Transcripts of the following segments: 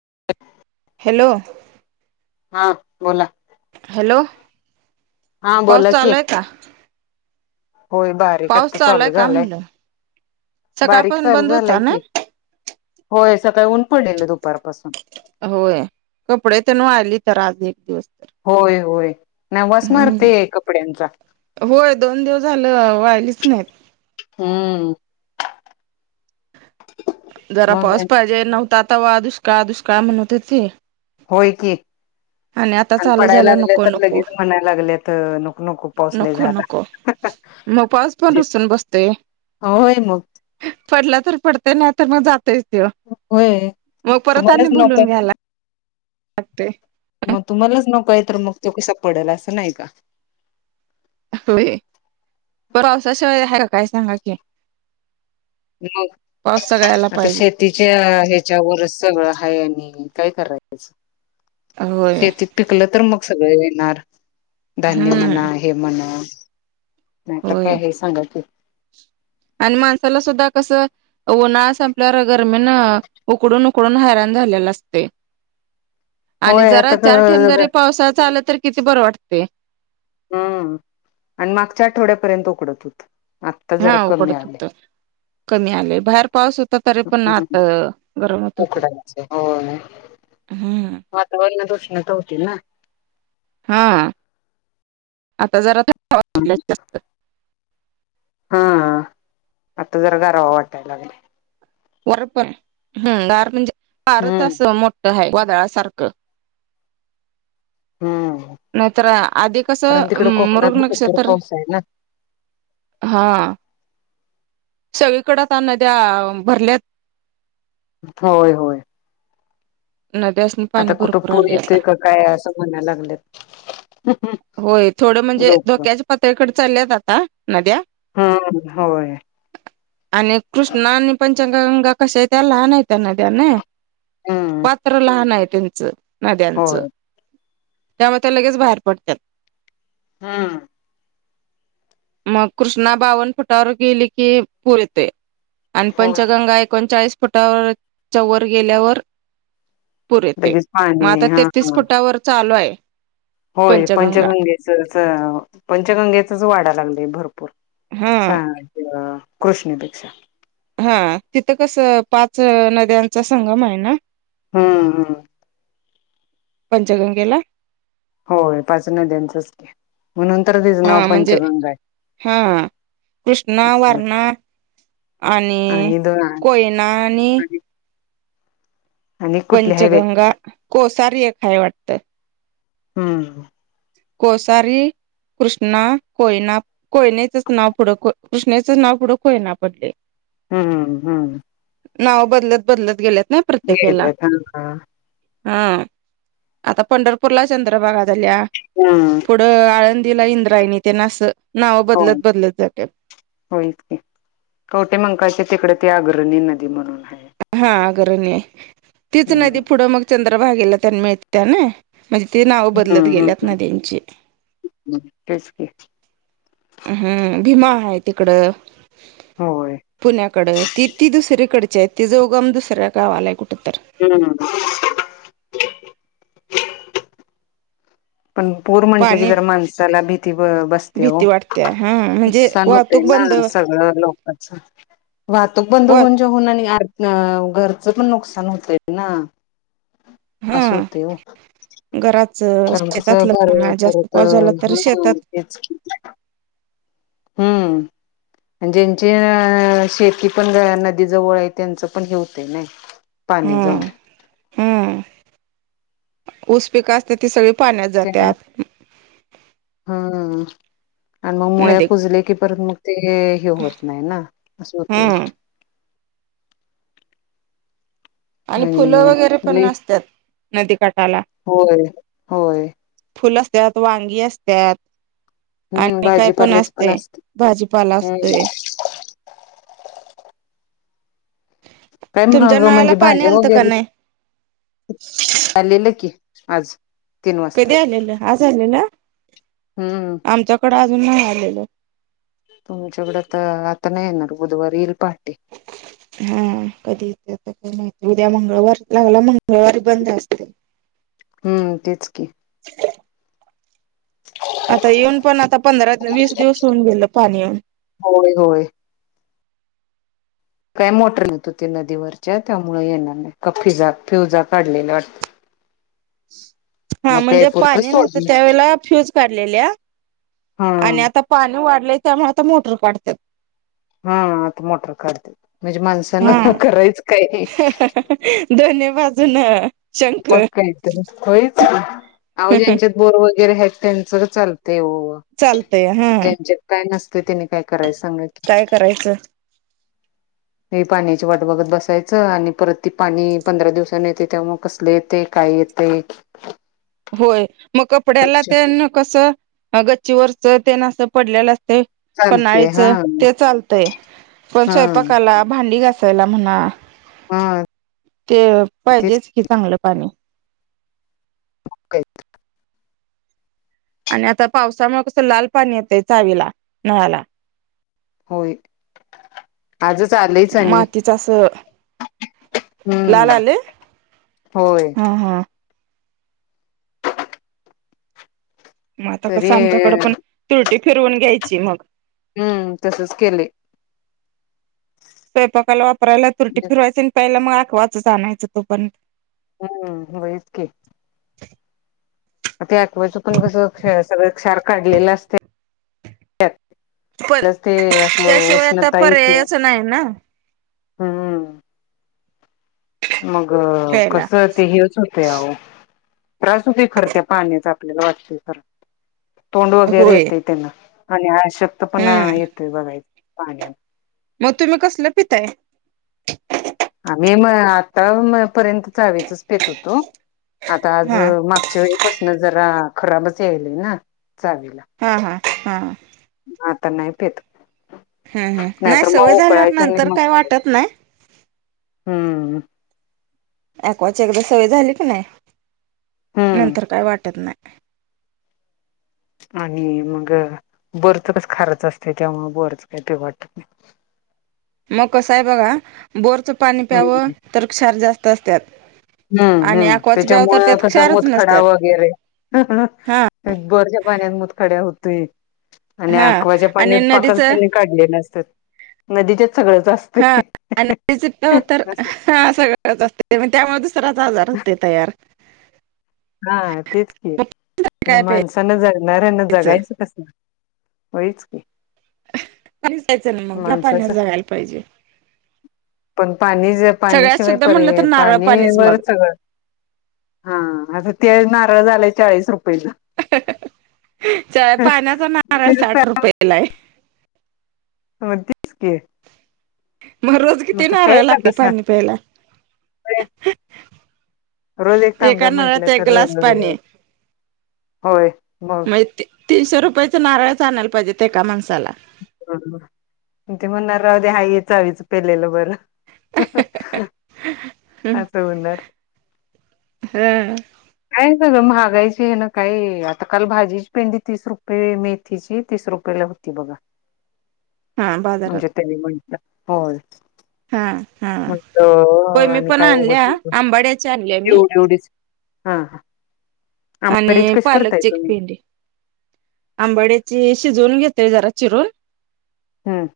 [inaudible] Hello हा बोला hello हा पाऊस बोला की चालू आहे का? होय बारीक पाऊस आता आहे चालू का झालंय. म्हणलं बारीक सकाळपासून चालू बंद होता झालाय ना की होय सकाळी ऊन पडलेलं. दुपारपासून. होय कपडेतेन वाळलीत तर आज एक दिवस तर होय होय नाय वास मारते हम्म आहे कपड्यांचा होय दोन दिवस झालं वाळलीच नाहीत. हम्म जरा मग पाऊस पाहिजे नव्हता तवा दुष्काळ दुष्काळ म्हणत होते होय की आणि चालू पडायला झालं लागले नको तर नको लगेच म्हणायला लागलेत नको नको पाऊस लई नको झाला. नको मग पाऊस पण रूसून बसतोय. हो होय मग. पडला तर पडते नाय तर मग जातोयच त्यो होय मग परत आणि तुम्हालाच नकोय बोलून घ्यायला लागतय. मग तुम्हालाच नको आहे तर मग त्यो कसा पडेल असं नाही का होय पावसाशिवाय हाय का काय सांगा की मग पाऊस सगळ्याला आता पाहिजे शेतीच्या त्याच्यावरच सगळं हाय आणि काय करायच. होय शेतीत पिकलं तर मग सगळ येणार धान्य हम्म म्हणा, हे म्हणा नाहीतर होय काय हे सांगा की आणि माणसाला सुद्धा कसं उन्हाळा संपल्यावर गर्मीन उकडून उकडून हैरान झालेल असतय. आणि होय जरा आता चार ठेम जारी पावसाच आलं तर किती बरं वाटतय. हम्म आणि मागच्या आठवड्यापर्यंत उकडत होत. आत्ता जरा हा कमी उकडत आलय. होत कमी आले बाहेर पाऊस होता तरी पण आत गरम होत होत. उकडायच होय. हम्म वातावरणात उष्णता होती ना. हा आता जरा हां आता जरा गारवा वाटाय लागलाय. वारपण हम गार म्हणजे वारच हम्म असं मोठ आहे वादळासारखं. हम्म नाहीतर आधी कारण कसं तिकड कोकणात मृग भरपूर नक्षत्र पाऊस आहे ना हां. सगळीकडे आता नद्या भरल्यात. होय होय नद्या असून आता पाणी कुठं भरपूर पूर आले आता येतोय का काय असं म्हणायला लागलेत होय थोडं म्हणजे लोक धोक्याच्या पातळीकडे चालल्या जात हा नद्या हम्म होय आणि कृष्णा आणि पं चंगा गंगा कशी य लहानयत नद्या ना हम्म नद्यांच होय त्यामुळे त्या लगेच बाहेर पडतात हम्म मग कृष्णा बावन फुटावर गेली की पुरते आणि होय पंचगंगा एकोणचाळीस फुटावर चौवर गेल्यावर पूर येते लगेच मग पाणी आता हा तेतीस हा फुटावर चालू आहे होय पंचगंगा पंचगंगेच पंचगंगेचच वाडा लागले भरपूर हा सां कृष्णेपेक्षा हा तिथं कस पाच नद्यांचा संगम आहे ना हम्म हम्म पंचगंगेला होय पाच नदचच हा म्हणजे हा कृष्णा असं वर्णा आणि कोयनानी आणि कुठले हायवे पंचगंगा कोसार्य खाय वाटतं हम्म कोसारी कृष्णा कोयना कोयनेचंच नाव पुढं कृष्णेचं नाव पुढं कोयना पडले हम्ममम हम्म नाव बदलत बदलत गेल्यात ना ह प्रत्येकाला ह का हा आता पंढरपूरला चंद्रभगा झाल्या हम्म पुढं आळंदीला इंद्रायनी त्यांना अस हो होयच कवटे मंकाळचे तिकडे ते अग्रणी नदी म्हणून आहे हा अगरणीय तीच हम्म नदी पुढं मग चंद्रभागेला त्यांना मिळत्या ना म्हणजे ते नाव बदलत हम्म हम्म गेल्यात ना त्यांचे? हम्म तेच की हम्म. भीमा आहे तिकडं. होय पुण्याकड. ती ती दुसरीकडचिये तिचा उगम दुसऱ्या गावालाय कुठत- हम्. पण पूर म्हंटले की पाणी जर माणसाला भीती ब बसते हो. भीती वाटते हा म्हणजे नुकसान होत वाहतूक ना बंद सगळं लोक अच्छा वाहतूक बंद वा होऊन जेवून आणि अ घरचं पण नुकसान होतय ना. हा असं होते हो घराच कारण कसं शेतातलं घर म्हणाजास्त परत पाऊस झाला तर हा शेतात. तेच की. हम्म ज्यांची अ शेती पण नदी जवळ आहे त्यांचं पण हे होत नाही. पाणी जाऊन हम्म हम्म ऊस पिक असते ती सगळे पाण्यात त्यामु जातात. हम्म आणि मग मुळे नदीत कुजले की परत मग. ते हे होत नाही ना अस होते. हम्म आणि फुलं वगैरे पण नसतात नदीकाठाला. होय होय फुल असतात वांगी असतात हम्म आणि काय पण भाजीपाल्याच असतेय असते भाजीपाला हम्म असतोय. काय तुमच्या महाग नळाला म्हणजे पाणी भाज्या आलतं का वगैरे नाही लेलं की आज. तीन वाजता कधी आलेलं? आज आलेल? हम्म. अजून नाही आलेल. तुमच्याकडं तर आता नाही येणार, बुधवारी येईल पाणी. हा कधी येत ते काय माहिती उद्या मंगळवार लागला मंग [unintelligible] मंगळवारी बंद असते. हम्म तेच की आता येऊन पण आता पंधरा वीस दिवस होऊन गेल पाणी येऊन. होय होय काय मोटर नेत होते नदीवरच्या त्यामुळे येणार नाही. कफीजा फिवजा काढलेले वाट हा म्हणजे प्यायपुरतं पाणी नव्हतं सोडली त्यावेेळेला फ्यूज काढलेल्या हा आणि आता पाणी वाढलंय त्यामुळे आता मोटर काढत्यात. हा आता मोटर काढते. म्हणजे माणसानं हा करायच काय? वाजूला मग काय त? आवो ज्यांच्या बोर वगैरे आहेत त्यांच चालत. चालत हो चालतय हा ज्यांच्यात काय नसत ते त्यांनी काय करायच सांगा की? काय करायचं लई पाण्याची वाट बघत बसायचं आणि परत ती पाणी पंधरा दिवसाांनी येते त्यामुळं कस कसले येतय? काय येतय? होय. मग कपड्याला तेन कसं गच्चीवरच त्यान अस पडलेलं ते चालते पन्हाळीच हा ते चालतय. पण हा स्वयंपाकाला भांडी घासायला- घासायला म्हणा. हा ते तेच पाहिजेच कि चांगलं पाणी. [inaudible] आणि आता पावसामुळे कसं लाल पाणी येतंय चावीला नळाला. होय. आजच आलंयच आणि- मातीच असं लाल हम्म आले होय. हा हा मग आता तरी कसं आमच्याकडं पण तुरटी फिरवून घ्यायची मग. हम्म तसच केलय. स्वयंपाकायला वापरायला तुरटी फिरवायची आणि प्यायला मग एक्वा आणायचं तोपर्यंत हम्म व्हय कि. ते एक्वा पण कस क सगळ क्षार काढलेला असतय. पण त्यास ते असल त्याशिवाय आता उष्णता येत्या. पर्यायच नाही ना हम्म. मग प्यायला कस ते हेच होतय अहो त्रास होतोय खरं त्या पाण्याच आपल्याला वाटतय खरं. तोंड वगैरे होय येतंय त्यान. आणि अशक्तपणा हम्म येतोय बघा पाण्यान. मग तुम्ही कसलं पिताय? मी म आता पर्यंत चावीचच पेत होतो. आता आज हा मागच्या वेळे पासन जरा खराबच यायलय ना? चावीला. हा हा हा. आता नाही पेत. हं, हं नाही नाहीतर सवय मग झाल्यावर उकळायचं आणि नंतर मग काय वाटत नाही. हम्म. ऍकक्वाची एकदा सवय झाली की नाही हम्म नंतर काय वाटत नाय. आणि मग बोरच कस खारच असते. तेव्हा बोरच काय पिऊ वाटत नाय. मग कस आहे बघा बोरचं पाणी प्यावं हम्म तर क्षार जास्त असतात. हम्म आणि हम्म अक्वाचं प्यावं त्याच्यामुळ तर त्यात कसं क्षारच मुतखडा नसतात वगैरे हंह हा बोरच्या पाण्याने मुतखडा होतो. आणि हा अकवाच्या आणि पाण्यात पाकच नदीचं त्यांनी काढलेले असतात. मधी तर [unintelligible] आजार होतोय तयार. हां तेच की मग म्हणजे काय माणसांना जगणाऱ्यांना प्यायचं जगायचं कस? होईच की. हं पाणीच प्यायचं नाही मग या माणसाच पाण्यावर जगायला पाहिजे. पण पाणी जर सगळ्यात पाण्याशिवाय शुद्ध म्हणलं तर पर्याय नारळ पाणी पाणीच वर मग सगळं हां आता ते नारळ झालाय चाळीस रुप रुपयला. चा- पाण्याचा नारळ साठ रुपयाला आहे हो तेचकी. मग रोज किती नाराळ लागतील पाणी प्यायला? रोज एक एका तांब्या म्हंटलं नारळात एक तर ग्लास पाणी अ, हाय. होय मग मैते तीनशे रुपयाच नारळ आणायला पाहिजेत एका माणसाला ते म्हणणार राहू दे हाय हेच चावीच पेलेलं बरं. हं ह, असं होणार. काय सगळं महागायची हे न काय आता काल भाजीची पेंडी तीस रुपये मेथीची तीस रुपये पहिला होती बघा. [inaudible] हा म्हणजे त्यांनी म्हंटल पळ. [inaudible] हां, हां होय मी आणि पण काय उगच आणल्या आंबाड्याची आणल्या मी. हां, हां आणि आंबाडीची कशी करताय तुम्ही? आंबड्याची शिजवून घेतोय जरा चिरून. हम्म.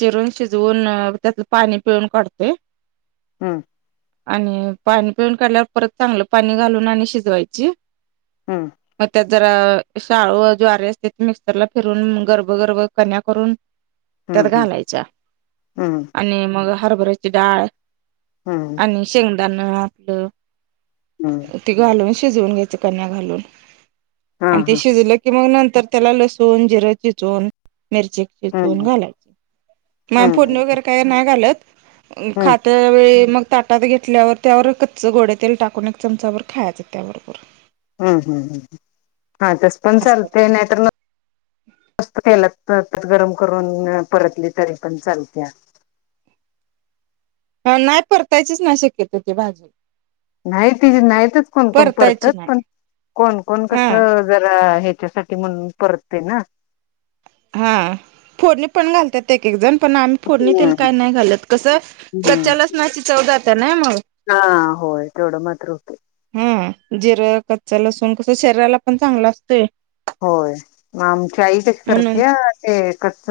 चिरून, शिजवून त्यातलं पाणी पिळून काढतोय. हम्म. आणि पाणी पिळून काढल्यावर, परत चांगलं पाणी घालून आणि शिजवायची. हम. मग त्यात जरा शाळू ज्वारी असते, तर मिक्सरला फिरून गर्भगर्भ कन्या करून त्यात हम्म घालायच्या, हम्म आणि मग हरभऱ्याची डाळ आणि शेंगदाणा आपलं हम्म हम्म हम्म ते घालून [unintelligible] शिजवून घ्यायचं कणया घालून. हा आणि ते हा शिजलं की कि मगं नंतर त्याला लसुन, जिरं चिचवून मिरची [unintelligible] हम्म घालायची. मग फोडणी हम्म वगैरे काय नाय घालत. हम्म खात्यावेळी मग ताटात घेतल्यावर त्यावर कच्च गोड तेल टाकून एक चमचाबर खायचं त्या बरोबर. हम्म, हम्म हा तसं पण असं चालतंय, करते नाहीतर मग निस्ता तेलात. गरम करून परतली तरी पण चालत्या. नाय परतायचीच नाही शक्यतो भाजी. नाही तीजी नाहीतच कोणकण परतायची परतात, पण नाही कोण कोण कस हा जरा ह्याच्यासाठी म्हणून परतते ना. हा फोडणी पण घालतात, एक-एक जण. पण आम्ही फोडणी हम्म तेन काय नाही घालत, कसं हम्म. कच्च्या लसणाची चव जात्या नाय मग. हा होय तेवढं मात्र होतय. हा जिरं कच्च लसूण कसं शरीराला पण चांगलं असतंय. होय मग आमच्या आई कशी म्हणून करते, ते कच्च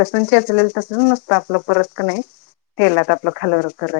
लसूण चेचलेले तसं नसत, आपल परत कणी नाही तेलात आपल कनी खाल वर करायच.